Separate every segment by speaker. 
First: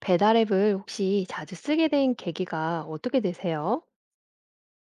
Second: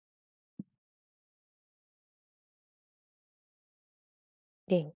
Speaker 1: 배달앱을 혹시 자주 쓰게 된 계기가 어떻게 되세요?
Speaker 2: 네.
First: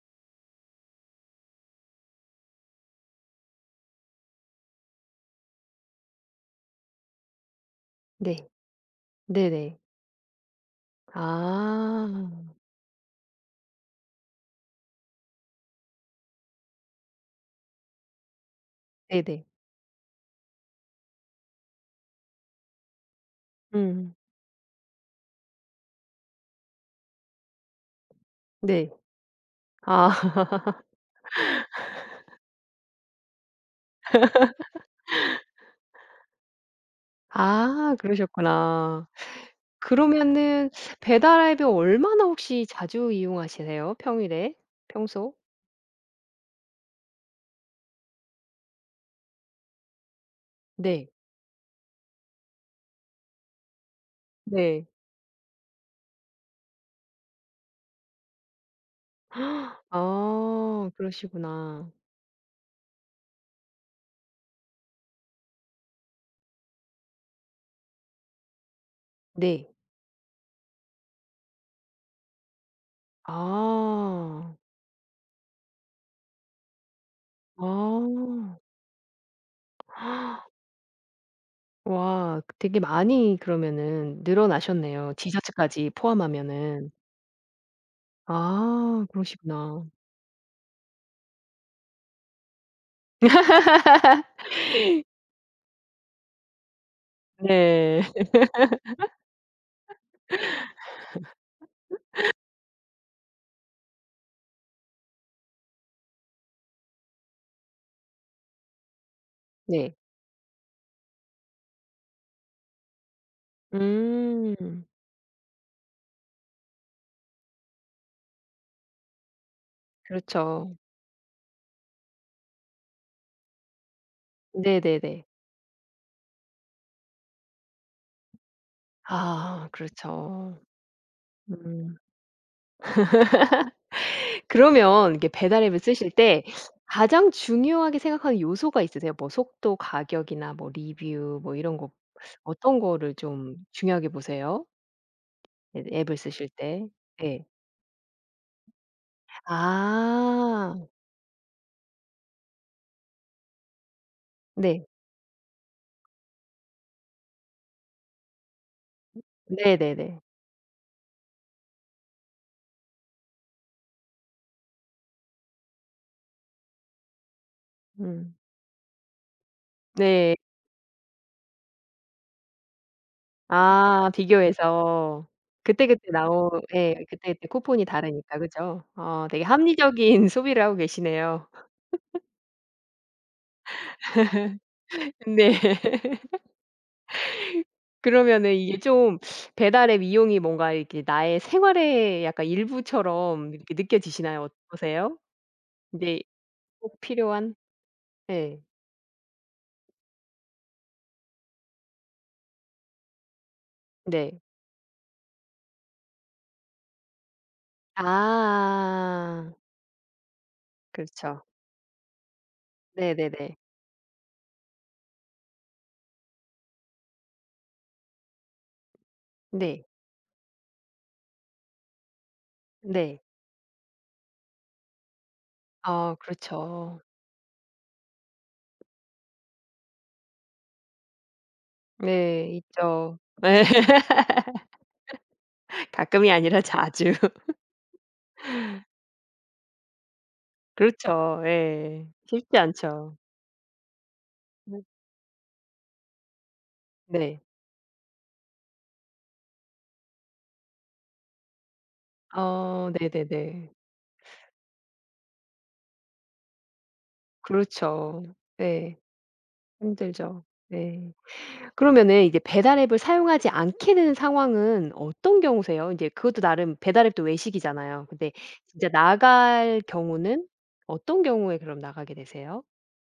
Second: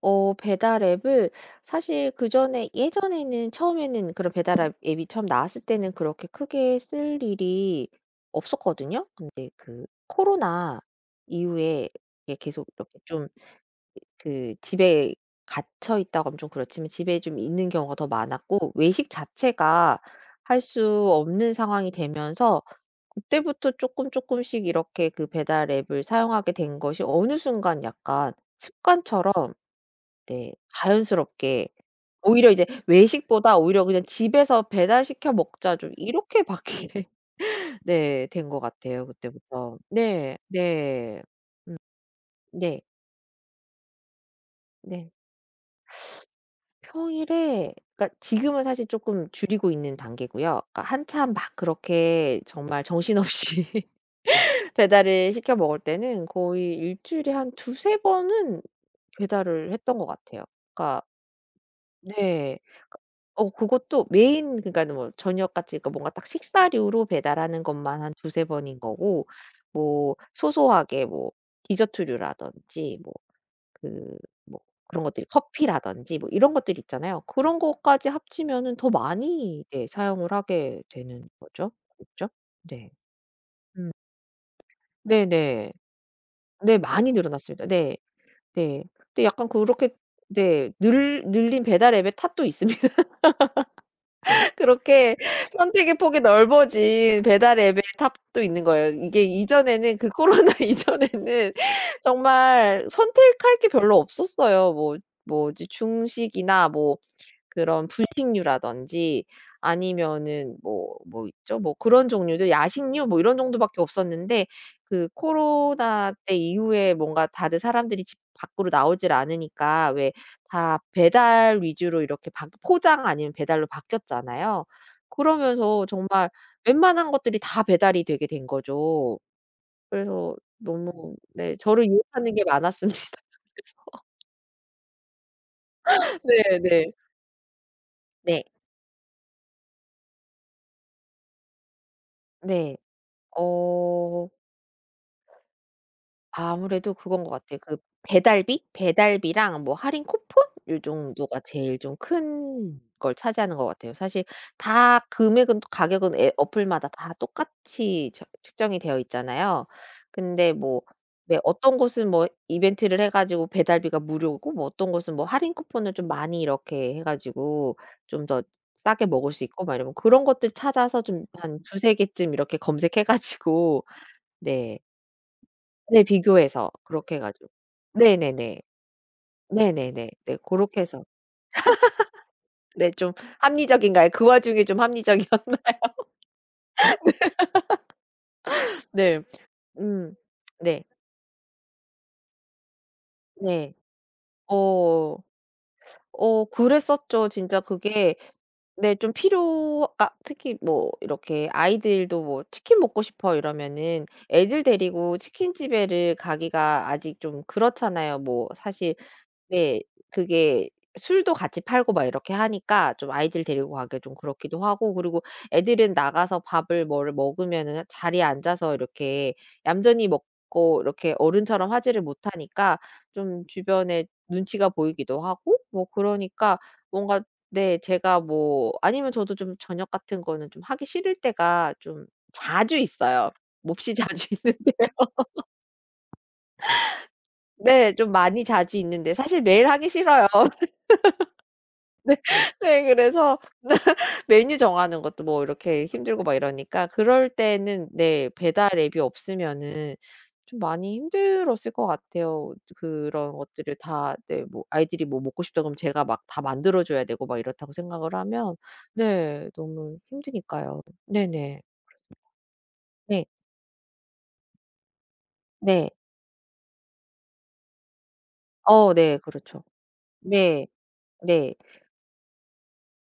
Speaker 2: 배달 앱을 사실 그전에 예전에는 처음에는 그런 배달 앱 앱이 처음 나왔을 때는 그렇게 크게 쓸 일이
Speaker 1: 네.
Speaker 2: 없었거든요. 근데
Speaker 1: 네네.
Speaker 2: 그 코로나
Speaker 1: 아.
Speaker 2: 이후에 이게 계속 이렇게 좀 그 집에 갇혀 있다고 하면 좀 그렇지만 집에 좀 있는 경우가 더 많았고 외식
Speaker 1: 네네.
Speaker 2: 자체가 할 수 없는 상황이 되면서 그때부터 조금
Speaker 1: 음.
Speaker 2: 조금씩 이렇게 그 배달 앱을 사용하게 된 것이 어느 순간 약간
Speaker 1: 네.
Speaker 2: 습관처럼
Speaker 1: 아.
Speaker 2: 네, 자연스럽게 오히려 이제 외식보다 오히려 그냥 집에서 '배달시켜 먹자.' 좀 이렇게 바뀌게 네
Speaker 1: 아
Speaker 2: 된 것 같아요
Speaker 1: 그러셨구나.
Speaker 2: 그때부터. 네.
Speaker 1: 그러면은
Speaker 2: 네.
Speaker 1: 배달앱을 얼마나 혹시
Speaker 2: 네.
Speaker 1: 자주 이용하시세요? 평일에?
Speaker 2: 네.
Speaker 1: 평소?
Speaker 2: 평일에 그러니까 지금은 사실 쪼끔 줄이고 있는 단계고요. 그러니까
Speaker 1: 네.
Speaker 2: 한참 막 그렇게 정말 정신없이
Speaker 1: 네.
Speaker 2: 배달을 시켜 먹을 때는 거의 일 주일에 한 두세 번은 배달을 했던 것 같아요.
Speaker 1: 아
Speaker 2: 그러니까
Speaker 1: 그러시구나.
Speaker 2: 네. 그것도 메인 그러니까는 뭐 저녁같이 그러니까 뭔가 딱 식사류로 배달하는 것만 한 두세 번인 거고
Speaker 1: 네.
Speaker 2: 뭐 소소하게 뭐 디저트류라든지 뭐 그
Speaker 1: 아.
Speaker 2: 뭐 그런 것들이 커피라든지 뭐 이런 것들 있잖아요. 그런 것까지
Speaker 1: 아.
Speaker 2: 합치면은 더 많이 네 사용을 하게 되는 거죠. 그렇죠?
Speaker 1: 와 그 되게
Speaker 2: 네.
Speaker 1: 많이
Speaker 2: 음.
Speaker 1: 그러면은 늘어나셨네요.
Speaker 2: 네네.
Speaker 1: 지자체까지
Speaker 2: 네
Speaker 1: 포함하면은.
Speaker 2: 많이 늘어났습니다. 네. 네.
Speaker 1: 아
Speaker 2: 근데 약간
Speaker 1: 그러시구나.
Speaker 2: 그렇게 네 늘 늘린 배달 앱의 탓도 있습니 그렇게 선택의 폭이 넓어진 배달 앱의
Speaker 1: 네.
Speaker 2: 탑도 있는 거예요. 이게 이전에는 그 코로나 이전에는 정말 선택할 게 별로 없었어요. 뭐 뭐지 중식이나 뭐 그런 분식류라든지
Speaker 1: 네.
Speaker 2: 아니면은 뭐 뭐 있죠? 뭐 그런 종류들 야식류 뭐 이런 정도밖에 없었는데
Speaker 1: 음.
Speaker 2: 그 코로나 때 이후에 뭔가 다들 사람들이 집 밖으로 나오질 않으니까 왜
Speaker 1: 그렇죠.
Speaker 2: 다 배달 위주로 이렇게 바 포장 아니면 배달로 바뀌었잖아요.
Speaker 1: 네네네.
Speaker 2: 그러면서 정말 웬만한 것들이 다 배달이 되게 된 거죠.
Speaker 1: 아
Speaker 2: 그래서
Speaker 1: 그렇죠.
Speaker 2: 너무 네 저를
Speaker 1: 음.
Speaker 2: 유혹하는 게 많았습니다.
Speaker 1: 그러면 이게 배달 앱을 쓰실 때
Speaker 2: 네네. 네.
Speaker 1: 가장 중요하게 생각하는
Speaker 2: 네.
Speaker 1: 요소가 있으세요? 뭐 속도, 가격이나 뭐 리뷰 뭐 이런 거
Speaker 2: 네.
Speaker 1: 어떤 거를 좀 중요하게
Speaker 2: 어
Speaker 1: 보세요? 앱 앱을 쓰실 때?
Speaker 2: 아무래도 그건 것
Speaker 1: 네.
Speaker 2: 같아요. 그 배달비? 배달비랑 뭐 할인 쿠폰
Speaker 1: 아.
Speaker 2: 요 정도가 제일 좀 큰 걸 차지하는 것 같아요. 사실
Speaker 1: 네.
Speaker 2: 다 금액은 가격은 앱 어플마다 다 똑같이 저 측정이 되어 있잖아요.
Speaker 1: 네네네.
Speaker 2: 근데 뭐 네 어떤 곳은 뭐 이벤트를 해 가지고 배달비가 무료고 뭐 어떤 곳은 뭐 할인 쿠폰을 좀 많이 이렇게 해 가지고 좀
Speaker 1: 음.
Speaker 2: 더 싸게 먹을 수 있고 막 이러면 그런
Speaker 1: 네.
Speaker 2: 것들 찾아서 좀 한 두세 개쯤 이렇게 검색해 가지고
Speaker 1: 아
Speaker 2: 네.
Speaker 1: 비교해서
Speaker 2: 네
Speaker 1: 그때그때 나오
Speaker 2: 비교해서
Speaker 1: 예
Speaker 2: 그렇게 해
Speaker 1: 그때그때
Speaker 2: 가지고.
Speaker 1: 쿠폰이 다르니까
Speaker 2: 네네네.
Speaker 1: 그죠? 어 되게
Speaker 2: 네네네.
Speaker 1: 합리적인
Speaker 2: 네
Speaker 1: 소비를 하고
Speaker 2: 고렇게 해서.
Speaker 1: 계시네요.
Speaker 2: 네 좀 합리적인가요? 그 와중에 좀
Speaker 1: 네.
Speaker 2: 합리적이었나요?
Speaker 1: 그러면은 이게 좀
Speaker 2: 네.
Speaker 1: 배달앱
Speaker 2: 음.
Speaker 1: 이용이 뭔가
Speaker 2: 네.
Speaker 1: 이렇게 나의 생활의 약간 일부처럼 이렇게
Speaker 2: 네.
Speaker 1: 느껴지시나요?
Speaker 2: 어.
Speaker 1: 어떠세요? 인제 꼭
Speaker 2: 그랬었죠.
Speaker 1: 필요한
Speaker 2: 진짜 그게
Speaker 1: 예.
Speaker 2: 네 좀 필요 그러니까 특히 뭐 이렇게 아이들도 뭐 "치킨 먹고 싶어." 이러면은
Speaker 1: 네.
Speaker 2: 애들 데리고 치킨집에를 가기가 아직 좀 그렇잖아요. 뭐 사실
Speaker 1: 아.
Speaker 2: 네. 그게 술도
Speaker 1: 그렇죠.
Speaker 2: 같이 팔고 막 이렇게 하니까 좀 아이들
Speaker 1: 네네네.
Speaker 2: 데리고 가기 좀 그렇기도 하고 그리고 애들은 나가서 밥을 뭐를 먹으면은 자리에 앉아서 이렇게
Speaker 1: 네.
Speaker 2: 얌전히 먹고 이렇게 어른처럼 하지를 못하니까
Speaker 1: 네.
Speaker 2: 좀 주변에 눈치가 보이기도 하고 뭐
Speaker 1: 아
Speaker 2: 그러니까
Speaker 1: 그렇죠.
Speaker 2: 뭔가 네 제가 뭐 아니면 저도 좀 저녁 같은 거는 좀 하기 싫을 때가 좀
Speaker 1: 네.
Speaker 2: 자주
Speaker 1: 있죠.
Speaker 2: 있어요. 몹시 자주 있는데
Speaker 1: 예. 가끔이 아니라 자주.
Speaker 2: 네 좀 많이 자주 있는데 사실 매일 하기 싫어요.
Speaker 1: 그렇죠. 예.
Speaker 2: 네.
Speaker 1: 쉽지
Speaker 2: 네
Speaker 1: 않죠.
Speaker 2: 그래서 메뉴
Speaker 1: 음
Speaker 2: 정하는 것도 뭐 이렇게 힘들고 막 이러니까 그럴
Speaker 1: 네.
Speaker 2: 때는 네 배달 앱이 없으면은 좀 많이 힘들었을 것 같아요.
Speaker 1: 어
Speaker 2: 그런
Speaker 1: 네네네.
Speaker 2: 것들을 다 네 뭐 아이들이 뭐 "먹고 싶다." 그러면 제가 막 다 만들어 줘야 되고 막 이렇다고 생각을
Speaker 1: 그렇죠.
Speaker 2: 하면
Speaker 1: 네.
Speaker 2: 네 너무
Speaker 1: 힘들죠.
Speaker 2: 힘드니까요.
Speaker 1: 네.
Speaker 2: 네네.
Speaker 1: 그러면은 이제 배달 앱을
Speaker 2: 네.
Speaker 1: 사용하지 않게 되는 상황은 어떤
Speaker 2: 네.
Speaker 1: 경우세요? 인제 그것도 나름 배달 앱도 외식이잖아요. 근데 진짜
Speaker 2: 어 네. 그렇죠.
Speaker 1: 나갈 경우는
Speaker 2: 네.
Speaker 1: 어떤
Speaker 2: 네.
Speaker 1: 경우에 그럼 나가게 되세요?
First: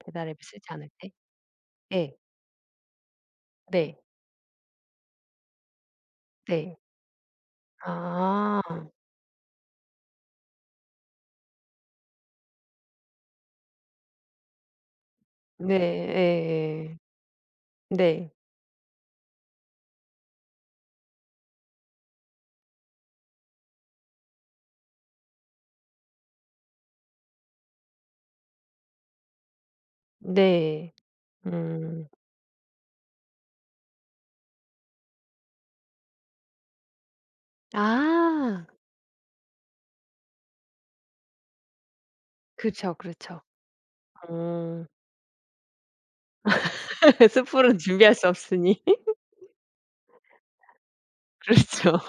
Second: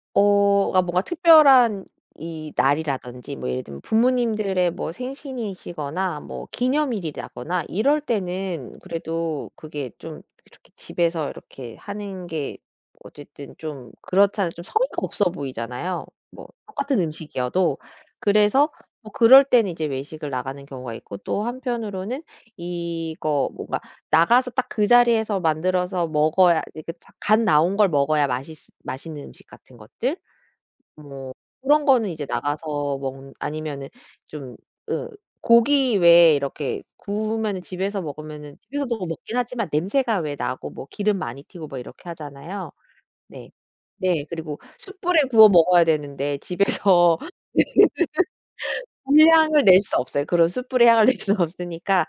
Speaker 1: 배달 앱을 쓰지
Speaker 2: 그러니까
Speaker 1: 않을
Speaker 2: 뭔가
Speaker 1: 때?
Speaker 2: 특별한
Speaker 1: 예.
Speaker 2: 이 날이라든지 뭐 예를 들면
Speaker 1: 네.
Speaker 2: 부모님들의 뭐 생신이시거나 뭐
Speaker 1: 네.
Speaker 2: 기념일이라거나 이럴
Speaker 1: 아.
Speaker 2: 때는 그래도 그게 좀 이렇게 집에서 이렇게 하는 게 어쨌든 좀 그렇잖아요. 좀 성의가 없어
Speaker 1: 네.
Speaker 2: 보이잖아요 뭐
Speaker 1: 예예.
Speaker 2: 똑같은 음식이어도.
Speaker 1: 네.
Speaker 2: 그래서 뭐 그럴 때는 이제 외식을 나가는 경우가 있고 또 한편으로는 이거 뭔가 나가서 딱 그 자리에서 만들어서 먹어야 이렇게 다 갓 나온 걸 먹어야 맛있는 음식 같은 것들
Speaker 1: 네.
Speaker 2: 뭐 그런
Speaker 1: 음.
Speaker 2: 거는 이제 나가서 먹 아니면은 좀 으 고기 왜 이렇게 구우면은 집에서 먹으면은
Speaker 1: 아.
Speaker 2: 집에서도 먹긴 하지만 냄새가 왜 나고 뭐 기름 많이 튀고 뭐 이렇게 하잖아요.
Speaker 1: 그쵸, 그렇죠.
Speaker 2: 네. 네. 그리고
Speaker 1: 어.
Speaker 2: 숯불에 구워 먹어야 되는데 집에서
Speaker 1: 수프는 준비할 수 없으니.
Speaker 2: 불 향을 낼 수 없어요. 그런 숯불의 향을 낼 수
Speaker 1: 그렇죠.
Speaker 2: 없으니까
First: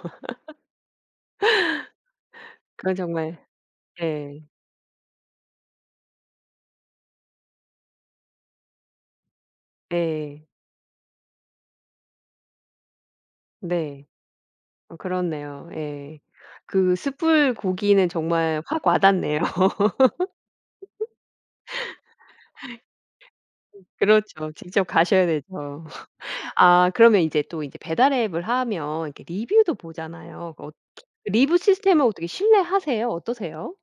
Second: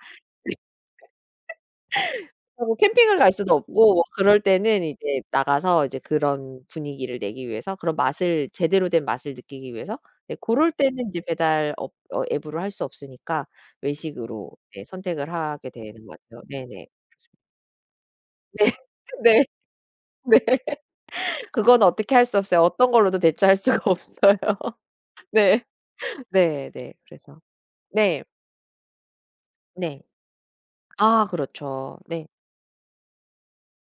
Speaker 2: 그리고
Speaker 1: 그건
Speaker 2: 캠핑을 갈
Speaker 1: 정말
Speaker 2: 수도 없고 뭐 그럴
Speaker 1: 예.
Speaker 2: 때는 이제 나가서 이제 그런 분위기를 내기 위해서 그런 맛을 제대로 된 맛을 느끼기 위해서 네
Speaker 1: 예.
Speaker 2: 고럴 때는 이제 배달 업 어 앱으로 할 수 없으니까
Speaker 1: 네.
Speaker 2: 외식으로 네
Speaker 1: 어
Speaker 2: 선택을
Speaker 1: 그렇네요.
Speaker 2: 하게 되는
Speaker 1: 예.
Speaker 2: 것 같아요. 네네.
Speaker 1: 그 숯불 고기는 정말
Speaker 2: 네.
Speaker 1: 확 와 닿네요.
Speaker 2: 네. 네. 그건 어떻게 할 수 없어요. 어떤 걸로도 대체할 수가 없어요.
Speaker 1: 그렇죠. 직접 가셔야
Speaker 2: 네.
Speaker 1: 되죠.
Speaker 2: 네
Speaker 1: 아
Speaker 2: 네.
Speaker 1: 그러면
Speaker 2: 그래서
Speaker 1: 이제 또 이제 배달
Speaker 2: 네.
Speaker 1: 앱을 하면 이렇게 리뷰도
Speaker 2: 네.
Speaker 1: 보잖아요. 그 어
Speaker 2: 아
Speaker 1: 리뷰 시스
Speaker 2: 그렇죠.
Speaker 1: 템을 어떻게
Speaker 2: 네.
Speaker 1: 신뢰하세요? 어떠세요?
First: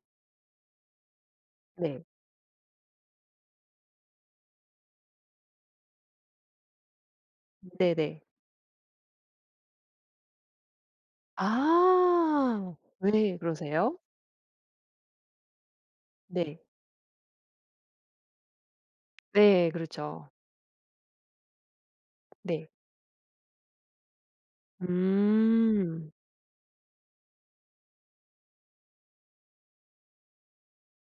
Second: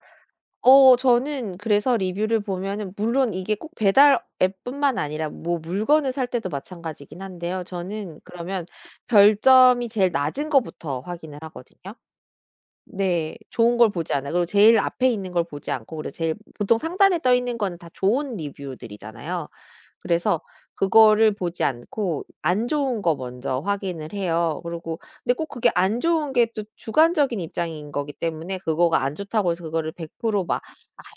Speaker 2: 저는 그래서
Speaker 1: 네.
Speaker 2: 리뷰를 보면은 물론 이게 꼭 배달 앱뿐만 아니라 뭐 물건을 살 때도 마찬가지긴 한데요.
Speaker 1: 네네.
Speaker 2: 저는 그러면 별점이 제일 낮은 거부터 확인을 하거든요.
Speaker 1: 아.
Speaker 2: 네.
Speaker 1: 왜
Speaker 2: 좋은 걸
Speaker 1: 그러세요?
Speaker 2: 보지 않아요. 그리고 제일 앞에 있는 걸 보지 않고 그리고 제일
Speaker 1: 네.
Speaker 2: 보통 상단에 떠 있는 거는 다 좋은 리뷰들이잖아요.
Speaker 1: 네. 그렇죠.
Speaker 2: 그래서 그거를 보지 않고
Speaker 1: 네.
Speaker 2: 안 좋은 거 먼저 확인을 해요. 그리고 근데 꼭 그게 안
Speaker 1: 음.
Speaker 2: 좋은 게 또 주관적인 입장인 거기 때문에 그거가 안 좋다고 해서 그거를 100%막 '아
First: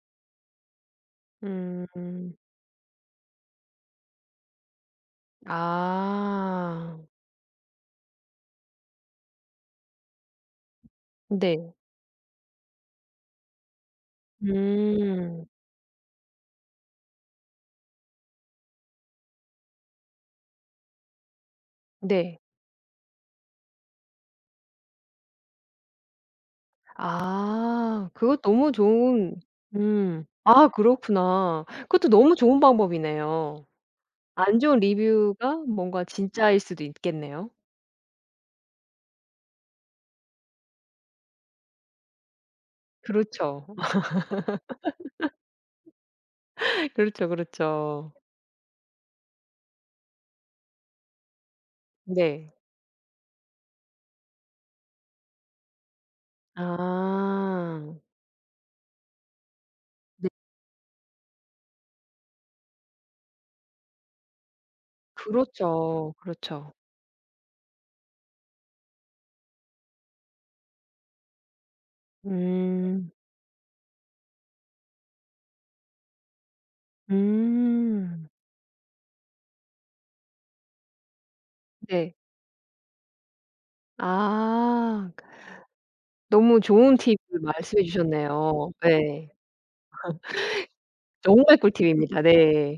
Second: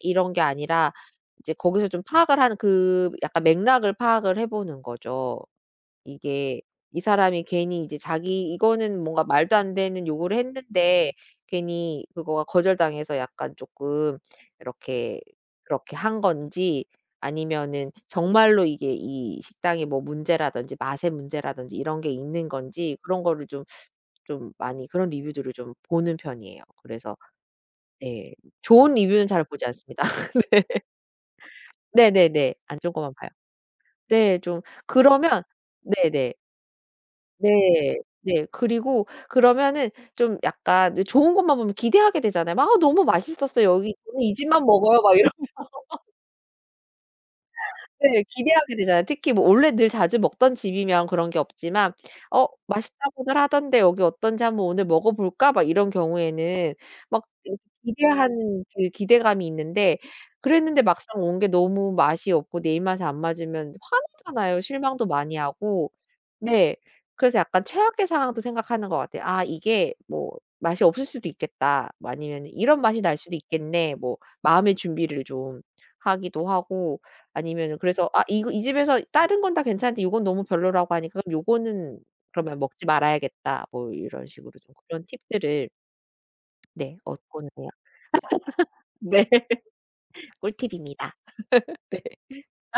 Speaker 2: 이런 게 아니라' 이제 거기서 좀
Speaker 1: 음.
Speaker 2: 파악을 하는 그 약간 맥락을 파악을 해 보는 거죠. 이게
Speaker 1: 아.
Speaker 2: 이 사람이 괜히 이제 자기 이거는 뭔가 말도 안 되는 요구를 했는데
Speaker 1: 네.
Speaker 2: 괜히 그거가 거절당해서 약간 쪼끔 이렇게
Speaker 1: 음.
Speaker 2: 그렇게 한 건지 아니면은 정말로 이게 이 식당에 뭐 문제라든지 맛의 문제라든지 이런 게
Speaker 1: 네.
Speaker 2: 있는 건지 그런 거를 좀 좀 많이 그런 리뷰들을 좀 보는 편이에요. 그래서
Speaker 1: 아.
Speaker 2: 네.
Speaker 1: 그거 너무
Speaker 2: 좋은 리뷰는
Speaker 1: 좋은
Speaker 2: 잘 보지 않습니다.
Speaker 1: 아 그렇구나. 그것도 너무
Speaker 2: 네네네.
Speaker 1: 좋은
Speaker 2: 안 좋은 것만 봐요.
Speaker 1: 방법이네요.
Speaker 2: 네.
Speaker 1: 안
Speaker 2: 좀
Speaker 1: 좋은
Speaker 2: 그러면
Speaker 1: 리뷰가 뭔가
Speaker 2: 네네.
Speaker 1: 진짜일 수도 있겠네요.
Speaker 2: 네. 네. 그리고 그러면은 좀 약간 왜 좋은 것만 보면 기대하게 되잖아요. 막 "아 너무
Speaker 1: 그렇죠.
Speaker 2: 맛있었어요. 여기 저는 이 집만 먹어요." 막 이런
Speaker 1: 그렇죠, 그렇죠.
Speaker 2: 네. 기대하게 되잖아요. 특히 뭐 원래 늘 자주 먹던 집이면 그런 게 없지만 '어
Speaker 1: 네.
Speaker 2: 맛있다고들 하던데 여기 어떤지 한번 오늘 먹어 볼까?' 막 이런 경우에는 막 이렇게
Speaker 1: 아.
Speaker 2: 기대하는 그 기대감이 있는데
Speaker 1: 네.
Speaker 2: 그랬는데 막상 온 게 너무 맛이 없고 내 입맛에 안 맞으면 화나잖아요. 실망도 많이 하고.
Speaker 1: 그렇죠, 그렇죠.
Speaker 2: 네. 그래서 약간 최악의 상황도 생각하는 것 같아요. '아 이게 뭐 맛이 없을 수도 있겠다.' 뭐 아니면 '이런 맛이
Speaker 1: 음.
Speaker 2: 날 수도 있겠네.' 뭐 마음의 준비를 좀 하기도 하고 아니면은 그래서 '아
Speaker 1: 음.
Speaker 2: 이거 이 집에서 다른 건 다 괜찮은데 요건 너무 별로라고 하니까 그럼 요거는
Speaker 1: 네.
Speaker 2: 그러면 먹지 말아야겠다.' 뭐 이런 식으로 좀 그런
Speaker 1: 아.
Speaker 2: 팁들을
Speaker 1: 너무 좋은
Speaker 2: 네
Speaker 1: 팁을
Speaker 2: 얻고는 해요.
Speaker 1: 말씀해 주셨네요. 예.
Speaker 2: 네. 꿀팁입니다.
Speaker 1: 정말
Speaker 2: 네.
Speaker 1: 꿀팁입니다. 네.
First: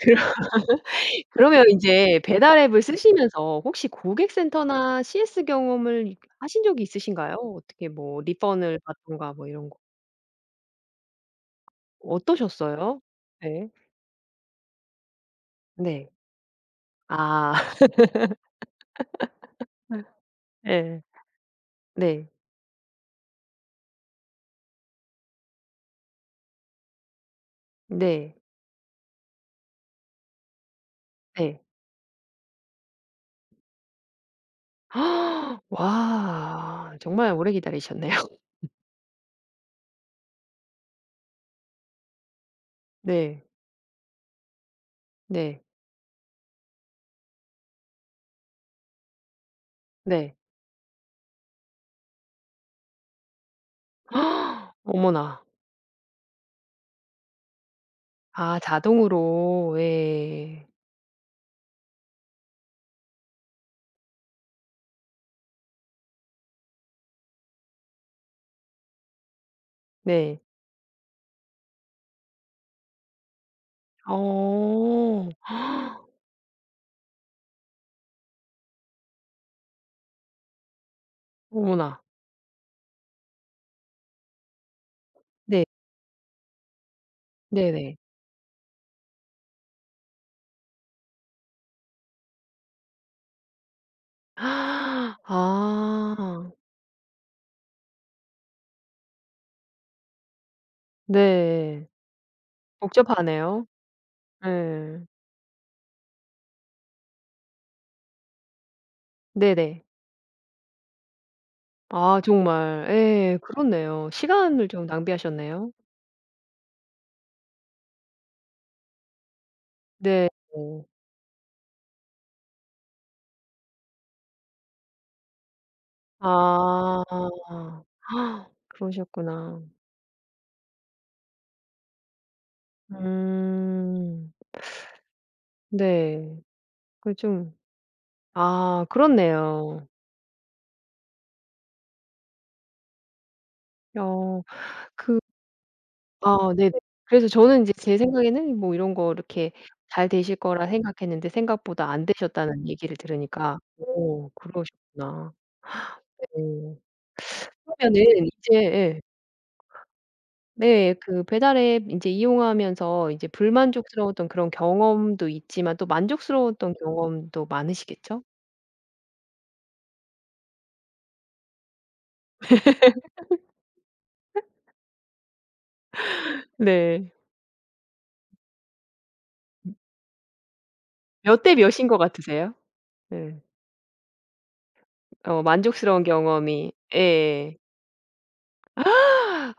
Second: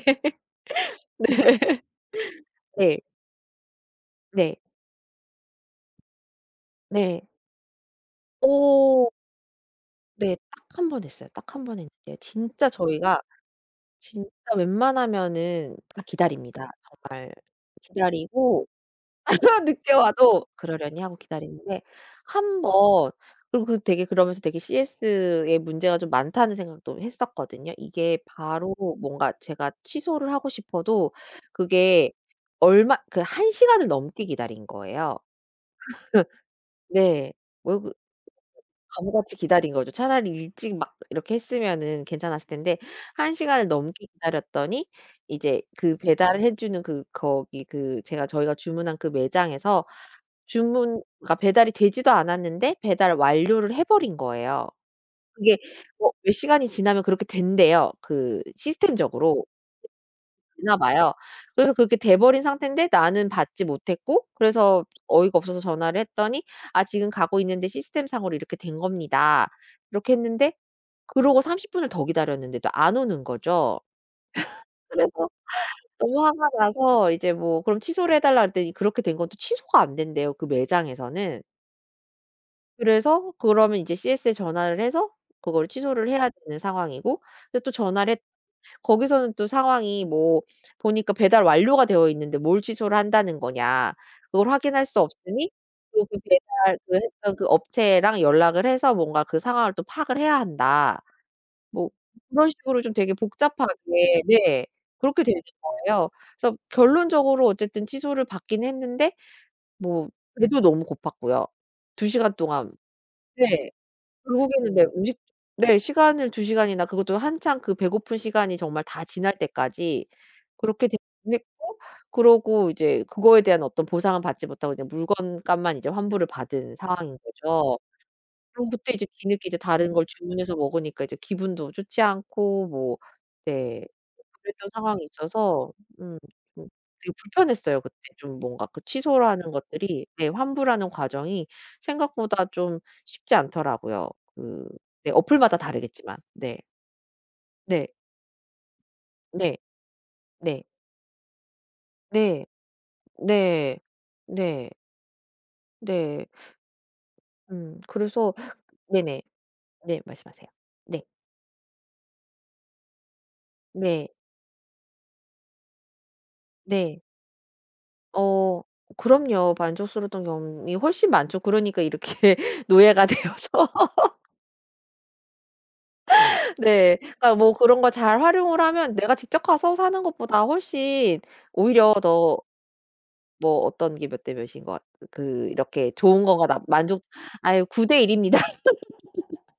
Speaker 1: 그럼
Speaker 2: 네.
Speaker 1: 그러면 인제 배달 앱을
Speaker 2: 네.
Speaker 1: 쓰시면서 혹시
Speaker 2: 네. 네.
Speaker 1: 고객센터나 CS 경험을 하신 적이
Speaker 2: 네.
Speaker 1: 있으신가요? 어떻게 뭐 리펀을
Speaker 2: 어.
Speaker 1: 받든가 뭐 이런 거.
Speaker 2: 네. 딱 한 번 했어요. 딱 한 번 했는데 진짜
Speaker 1: 어떠셨어요?
Speaker 2: 저희가
Speaker 1: 네.
Speaker 2: 진짜 웬만하면은 다
Speaker 1: 네.
Speaker 2: 기다립니다.
Speaker 1: 아.
Speaker 2: 기다리고 늦게 와도
Speaker 1: 예.
Speaker 2: 그러려니 하고 기다리는데
Speaker 1: 네.
Speaker 2: 한 번 그리고 그 되게 그러면서 되게 CS에 문제가 좀 많다는 생각도 했었거든요. 이게
Speaker 1: 네.
Speaker 2: 바로 뭔가 제가 취소를 하고 싶어도
Speaker 1: 네.
Speaker 2: 그게 얼마 그 한 시간을 넘게 기다린 거예요.
Speaker 1: 와. 정말
Speaker 2: 네.
Speaker 1: 오래
Speaker 2: 왜
Speaker 1: 기다리셨네요.
Speaker 2: 바보같이 기다린 거죠. 차라리 일찍 막 이렇게 했으면은 괜찮았을 텐데 1
Speaker 1: 네.
Speaker 2: 시간을 넘게 기다렸더니 이제
Speaker 1: 네.
Speaker 2: 그 배달을 해 주는 그 거기 그 제가 저희가 주문한 그 매장에서
Speaker 1: 네.
Speaker 2: 주문 그러니까 배달이 되지도 않았는데 배달 완료를 해 버린 거예요.
Speaker 1: 어머나.
Speaker 2: 그게 뭐 몇 시간이 지나면 그렇게 된대요, 그
Speaker 1: 아
Speaker 2: 시스템적으로.
Speaker 1: 자동으로. 예.
Speaker 2: 있나 봐요. 그래서 그렇게 돼 버린 상태인데 나는 받지 못했고 그래서 어이가 없어서 전화를 했더니 "아 지금 가고 있는데 시스템상으로 이렇게 된 겁니다." 이렇게
Speaker 1: 네.
Speaker 2: 했는데 그러고 30 분을 더 기다렸는데도 안 오는 거죠.
Speaker 1: 어.
Speaker 2: 그래서 너무 화가 나서 이제 뭐 그럼 취소를 해 달라 그랬더니 그렇게 된 건 또 취소가 안 된대요, 그 매장에서는.
Speaker 1: 어머나.
Speaker 2: 그래서 그러면 이제 CS에 전화를 해서
Speaker 1: 네.
Speaker 2: 그걸 취소를 해야 되는 상황이고 근데 또
Speaker 1: 네네.
Speaker 2: 전화를 했 거기서는 또 상황이 뭐 보니까 배달 완료가 되어 있는데 뭘 취소를 한다는 거냐. 그걸 확인할 수
Speaker 1: 아
Speaker 2: 없으니 또 그
Speaker 1: 아.
Speaker 2: 배달 그 했던 그 업체랑 연락을 해서 뭔가 그 상황을 또 파악을 해야 한다.
Speaker 1: 네.
Speaker 2: 뭐 그런 식으로 좀 되게
Speaker 1: 복잡하네요.
Speaker 2: 복잡하게 네.
Speaker 1: 예.
Speaker 2: 그렇게 되는 거예요. 그래서 결론적으로 어쨌든 취소를 받긴 했는데
Speaker 1: 네네.
Speaker 2: 뭐 배도 너무 고팠고요. 두
Speaker 1: 아
Speaker 2: 시간 동안
Speaker 1: 정말 예
Speaker 2: 네.
Speaker 1: 그렇네요. 시간을
Speaker 2: 결국에는 네
Speaker 1: 좀
Speaker 2: 음식
Speaker 1: 낭비하셨네요.
Speaker 2: 네 시간을 두 시간이나 그것도 한창 그 배고픈 시간이 정말 다 지날 때까지
Speaker 1: 네.
Speaker 2: 그렇게 제공을 했고 그러고 이제 그거에 대한 어떤 보상은 받지 못하고 그냥 물건값만 이제 환불을 받은
Speaker 1: 아.
Speaker 2: 상황인 거죠. 그럼 그때 이제 뒤늦게 이제
Speaker 1: 그러셨구나.
Speaker 2: 다른 걸 주문해서 먹으니까 이제 기분도 좋지 않고 뭐 네
Speaker 1: 음.
Speaker 2: 그랬던 상황이 있어서 음
Speaker 1: 네.
Speaker 2: 좀 되게
Speaker 1: 그 좀
Speaker 2: 불편했어요. 그때 좀 뭔가 그
Speaker 1: 아
Speaker 2: 취소라는
Speaker 1: 그렇네요.
Speaker 2: 것들이 네 환불하는 과정이 생각보다 좀 쉽지 않더라고요.
Speaker 1: 어
Speaker 2: 그 네
Speaker 1: 그
Speaker 2: 어플마다 다르겠지만.
Speaker 1: 아
Speaker 2: 네.
Speaker 1: 네네. 그래서 저는 인제
Speaker 2: 네.
Speaker 1: 제 생각에는 뭐 이런 거 이렇게
Speaker 2: 네.
Speaker 1: 잘 되실
Speaker 2: 네.
Speaker 1: 거라 생각했는데 생각보다 안
Speaker 2: 네.
Speaker 1: 되셨다는 얘기를 들으니까
Speaker 2: 네. 네.
Speaker 1: 어
Speaker 2: 네.
Speaker 1: 그러셨구나.
Speaker 2: 네.
Speaker 1: 어. 그러면은
Speaker 2: 그래서
Speaker 1: 이제 예.
Speaker 2: 네네. 네 말씀하세요.
Speaker 1: 네
Speaker 2: 네.
Speaker 1: 그 배달앱 인제 이용하면서 이제
Speaker 2: 네.
Speaker 1: 불만족스러웠던 그런 경험도 있지만 또 만족스러웠던
Speaker 2: 네.
Speaker 1: 경험도 많으시겠죠?
Speaker 2: 어 그럼요. 만족스러웠던 경험이 훨씬 많죠. 그러니까 이렇게 노예가 되어서 네.
Speaker 1: 네.
Speaker 2: 그러니까 뭐 그런 걸 잘 활용을 하면 내가 직접 가서 사는 것보다 훨씬
Speaker 1: 몇 대 몇인
Speaker 2: 오히려
Speaker 1: 것
Speaker 2: 더
Speaker 1: 같으세요? 네.
Speaker 2: 뭐 어떤 게 몇 대 몇인 것 같
Speaker 1: 어
Speaker 2: 그 이렇게
Speaker 1: 만족스러운
Speaker 2: 좋은 건가 나
Speaker 1: 경험이
Speaker 2: 만족
Speaker 1: 예.
Speaker 2: 아유 9 대 1 입니다.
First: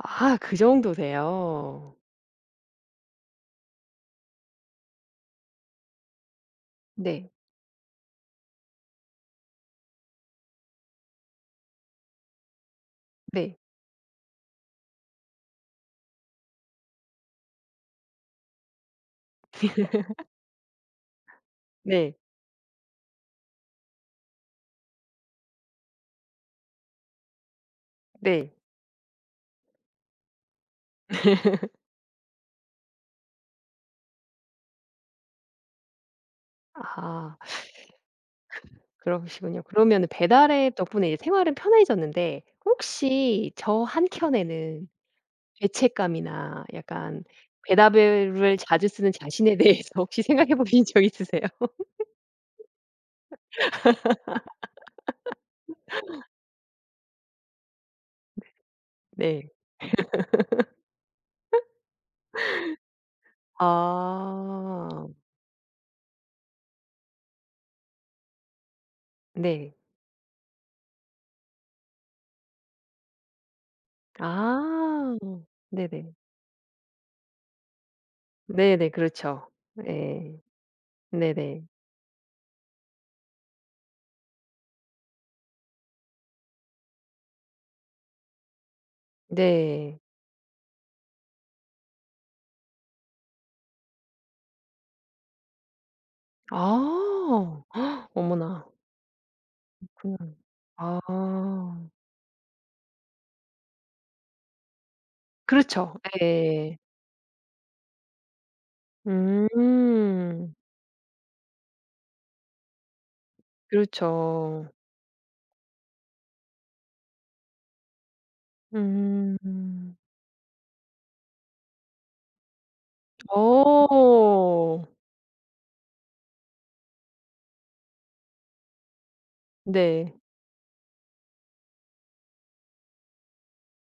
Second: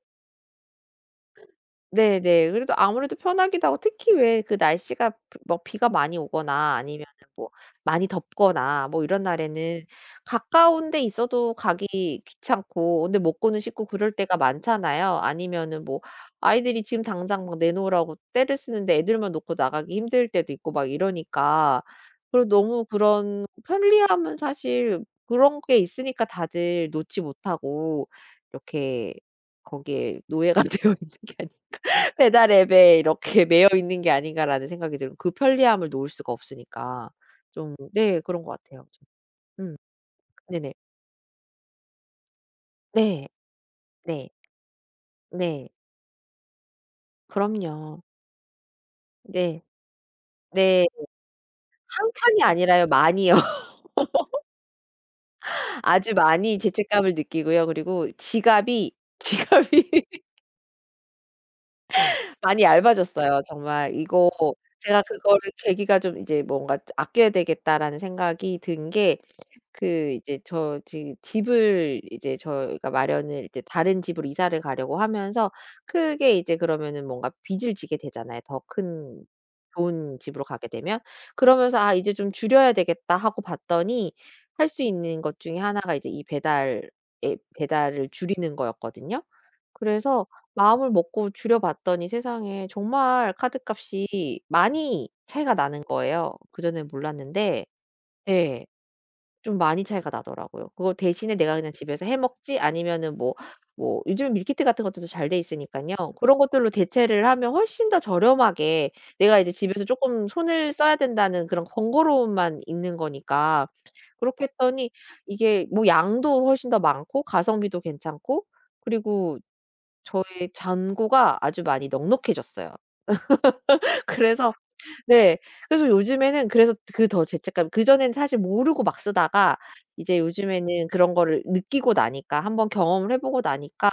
Speaker 1: 아 그 정도세요.
Speaker 2: 네네. 그래도 아무래도 편하기도 하고 특히 왜 그 날씨가 비- 뭐 비가 많이 오거나 아니면
Speaker 1: 네.
Speaker 2: 뭐 많이 덥거나 뭐 이런 날에는 가까운 데 있어도 가기 귀찮고 근데 못
Speaker 1: 네.
Speaker 2: 고는 싶고 그럴 때가 많잖아요. 아니면은 뭐 아이들이 지금 당장 막 내놓으라고 떼를 쓰는데 애들만 놓고 나가기 힘들 때도 있고 막 이러니까
Speaker 1: 네.
Speaker 2: 그리고 너무 그런 편리함은 사실 그런 게 있으니까 다들 놓지 못하고
Speaker 1: 네.
Speaker 2: 이렇게 거기에 노예가 되어 있는 게 아닐까. 배달 앱에 이렇게 매여 있는 게 아닌가라는 생각이 들고 그 편리함을 놓을 수가 없으니까
Speaker 1: 아
Speaker 2: 좀 네 그런 것 같아요. 좀
Speaker 1: 그러시군요.
Speaker 2: 음
Speaker 1: 그러면은
Speaker 2: 네네.
Speaker 1: 배달앱 덕분에 이제 생활은 편해졌는데
Speaker 2: 네.
Speaker 1: 혹시 저
Speaker 2: 네.
Speaker 1: 한켠에는
Speaker 2: 네.
Speaker 1: 죄책감이나 약간
Speaker 2: 그럼요.
Speaker 1: 배달앱을 자주 쓰는 자신에
Speaker 2: 네.
Speaker 1: 대해서 혹시 생각해 보신
Speaker 2: 네.
Speaker 1: 적 있으세요?
Speaker 2: 한 칸이 아니라요. 많이요. 아주 많이 죄책감을 느끼고요. 그리고 지갑이,
Speaker 1: 네.
Speaker 2: 지갑이 많이 얇아졌어요. 정말 이거 제가
Speaker 1: 아.
Speaker 2: 그거를 계기가 좀 이제 뭔가 '아껴야 되겠다.'라는 생각이 든게
Speaker 1: 네.
Speaker 2: 그 이제 저 지 집을 이제 저희가 마련을 이제 다른 집으로 이사를 가려고
Speaker 1: 아.
Speaker 2: 하면서
Speaker 1: 네네.
Speaker 2: 크게 이제 그러면은 뭔가 빚을 지게 되잖아요, 더
Speaker 1: 네네.
Speaker 2: 큰
Speaker 1: 그렇죠.
Speaker 2: 좋은
Speaker 1: 예.
Speaker 2: 집으로 가게 되면.
Speaker 1: 네네.
Speaker 2: 그러면서 '아 이제 좀 줄여야 되겠다.' 하고 봤더니 할 수 있는 것 중에 하나가 이제 이 배달 앱 배달을 줄이는 거였거든요.
Speaker 1: 네.
Speaker 2: 그래서 마음을 먹고 줄여 봤더니 세상에 정말 카드값이 많이 차이가 나는 거예요. 그전엔
Speaker 1: 아.
Speaker 2: 몰랐는데
Speaker 1: 어머나.
Speaker 2: 예. 좀 많이 차이가
Speaker 1: 음.
Speaker 2: 나더라고요. 그거
Speaker 1: 아.
Speaker 2: 대신에 내가 그냥 집에서 해 먹지 아니면은 뭐 뭐 요즘은 밀키트 같은 것들도 잘 돼
Speaker 1: 그렇죠.
Speaker 2: 있으니깐요. 그런 것들로
Speaker 1: 예.
Speaker 2: 대체를 하면 훨씬 더 저렴하게 내가 이제 집에서 쪼끔
Speaker 1: 음.
Speaker 2: 손을 써야 된다는 그런 번거로움만 있는 거니까 그렇게
Speaker 1: 그렇죠.
Speaker 2: 했더니 이게 뭐 양도 훨씬 더 많고 가성비도 괜찮고 그리고
Speaker 1: 음.
Speaker 2: 저의 잔고가 아주 많이 넉넉해졌어요. 그래서
Speaker 1: 어.
Speaker 2: 네. 그래서 요즘에는 그래서 그 더 죄책감 그전에는 사실 모르고 막 쓰다가
Speaker 1: 네.
Speaker 2: 이제 요즘에는 그런 거를 느끼고 나니까 한 번 경험을 해 보고 나니까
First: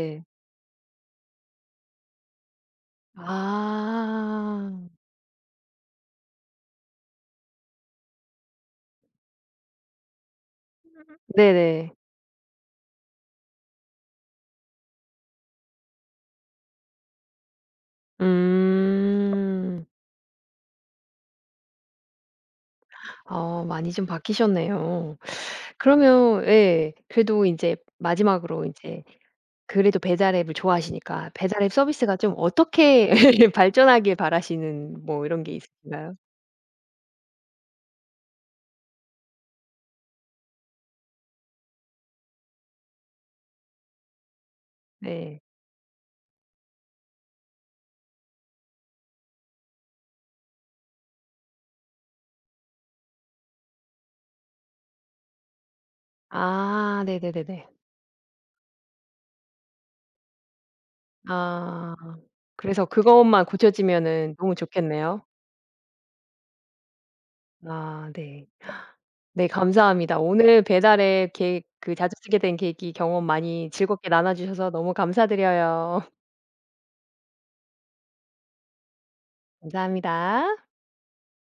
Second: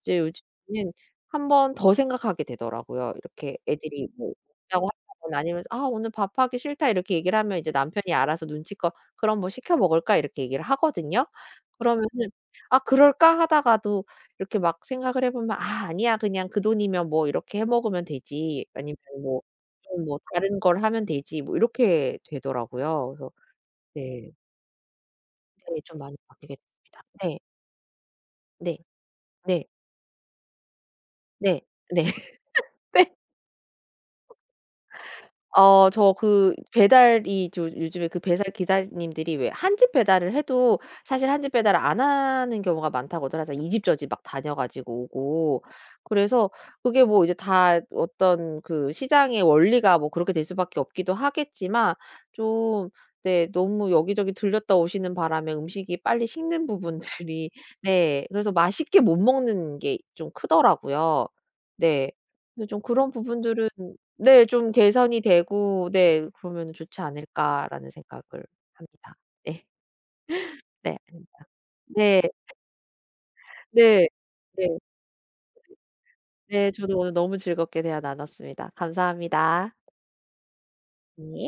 Speaker 2: 이제 요즘에는 한 번 더 생각하게 되더라고요. 이렇게 애들이 뭐
Speaker 1: 아.
Speaker 2: 먹자고 한다거나 아니면 "아 오늘 밥하기 싫다." 이렇게 얘기를 하면 이제 남편이 알아서 눈치껏 "그럼 뭐 시켜 먹을까?" 이렇게 얘기를 하거든요.
Speaker 1: 네네.
Speaker 2: 그러면은 '아 그럴까?' 하다가도 이렇게 막 생각을 해 보면 '아 아니야. 그냥 그 돈이면 뭐 이렇게 해 먹으면 되지.' 아니면 뭐
Speaker 1: 음.
Speaker 2: 좀 뭐 다른 걸 하면 되지." 뭐 이렇게 되더라고요. 그래서
Speaker 1: 어 많이 좀
Speaker 2: 네.
Speaker 1: 바뀌셨네요.
Speaker 2: 네 좀 많이
Speaker 1: 그러면
Speaker 2: 바뀌게
Speaker 1: 예
Speaker 2: 됐습니다. 네.
Speaker 1: 그래도 인제 마지막으로
Speaker 2: 네.
Speaker 1: 인제
Speaker 2: 네.
Speaker 1: 그래도 배달 앱을 좋아하시니까
Speaker 2: 네.
Speaker 1: 배달 앱
Speaker 2: 네.
Speaker 1: 서비스가 좀 어떻게
Speaker 2: 네.
Speaker 1: 발전하길 바라시는 뭐 이런 게
Speaker 2: 저
Speaker 1: 있으신가요?
Speaker 2: 그 배달이 저 요즘에 그 배달 기사님들이 왜 한 집 배달을 해도 사실 한 집 배달을 안 하는 경우가 많다고들 하잖아요. 이 집 저 집 막 다녀 가지고
Speaker 1: 네.
Speaker 2: 오고. 그래서 그게 뭐 이제 다 어떤 그 시장의 원리가 뭐 그렇게 될 수밖에 없기도 하겠지만 좀 네 너무 여기저기 들렸다 오시는 바람에 음식이 빨리 식는
Speaker 1: 아
Speaker 2: 부분들이
Speaker 1: 네네네네.
Speaker 2: 네 그래서 맛있게 못 먹는 게 좀 크더라고요.
Speaker 1: 아.
Speaker 2: 네. 근데 좀
Speaker 1: 그래서
Speaker 2: 그런
Speaker 1: 그것만
Speaker 2: 부분들은
Speaker 1: 고쳐지면은
Speaker 2: 네.
Speaker 1: 너무
Speaker 2: 좀
Speaker 1: 좋겠네요.
Speaker 2: 개선이 되고 네 그러면 '좋지 않을까.'라는
Speaker 1: 아
Speaker 2: 생각을
Speaker 1: 네.
Speaker 2: 합니다.
Speaker 1: 네
Speaker 2: 네.
Speaker 1: 감사합니다. 오늘
Speaker 2: 네. 음.
Speaker 1: 배달의 계획 그 자주
Speaker 2: 네.
Speaker 1: 쓰게 된 계기 경험 많이 즐겁게
Speaker 2: 네.
Speaker 1: 나눠 주셔서
Speaker 2: 네.
Speaker 1: 너무 감사드려요.
Speaker 2: 네. 저도 오늘 너무 즐겁게 대화 나눴습니다. 감사합니다.
Speaker 1: 감사합니다.
Speaker 2: 네.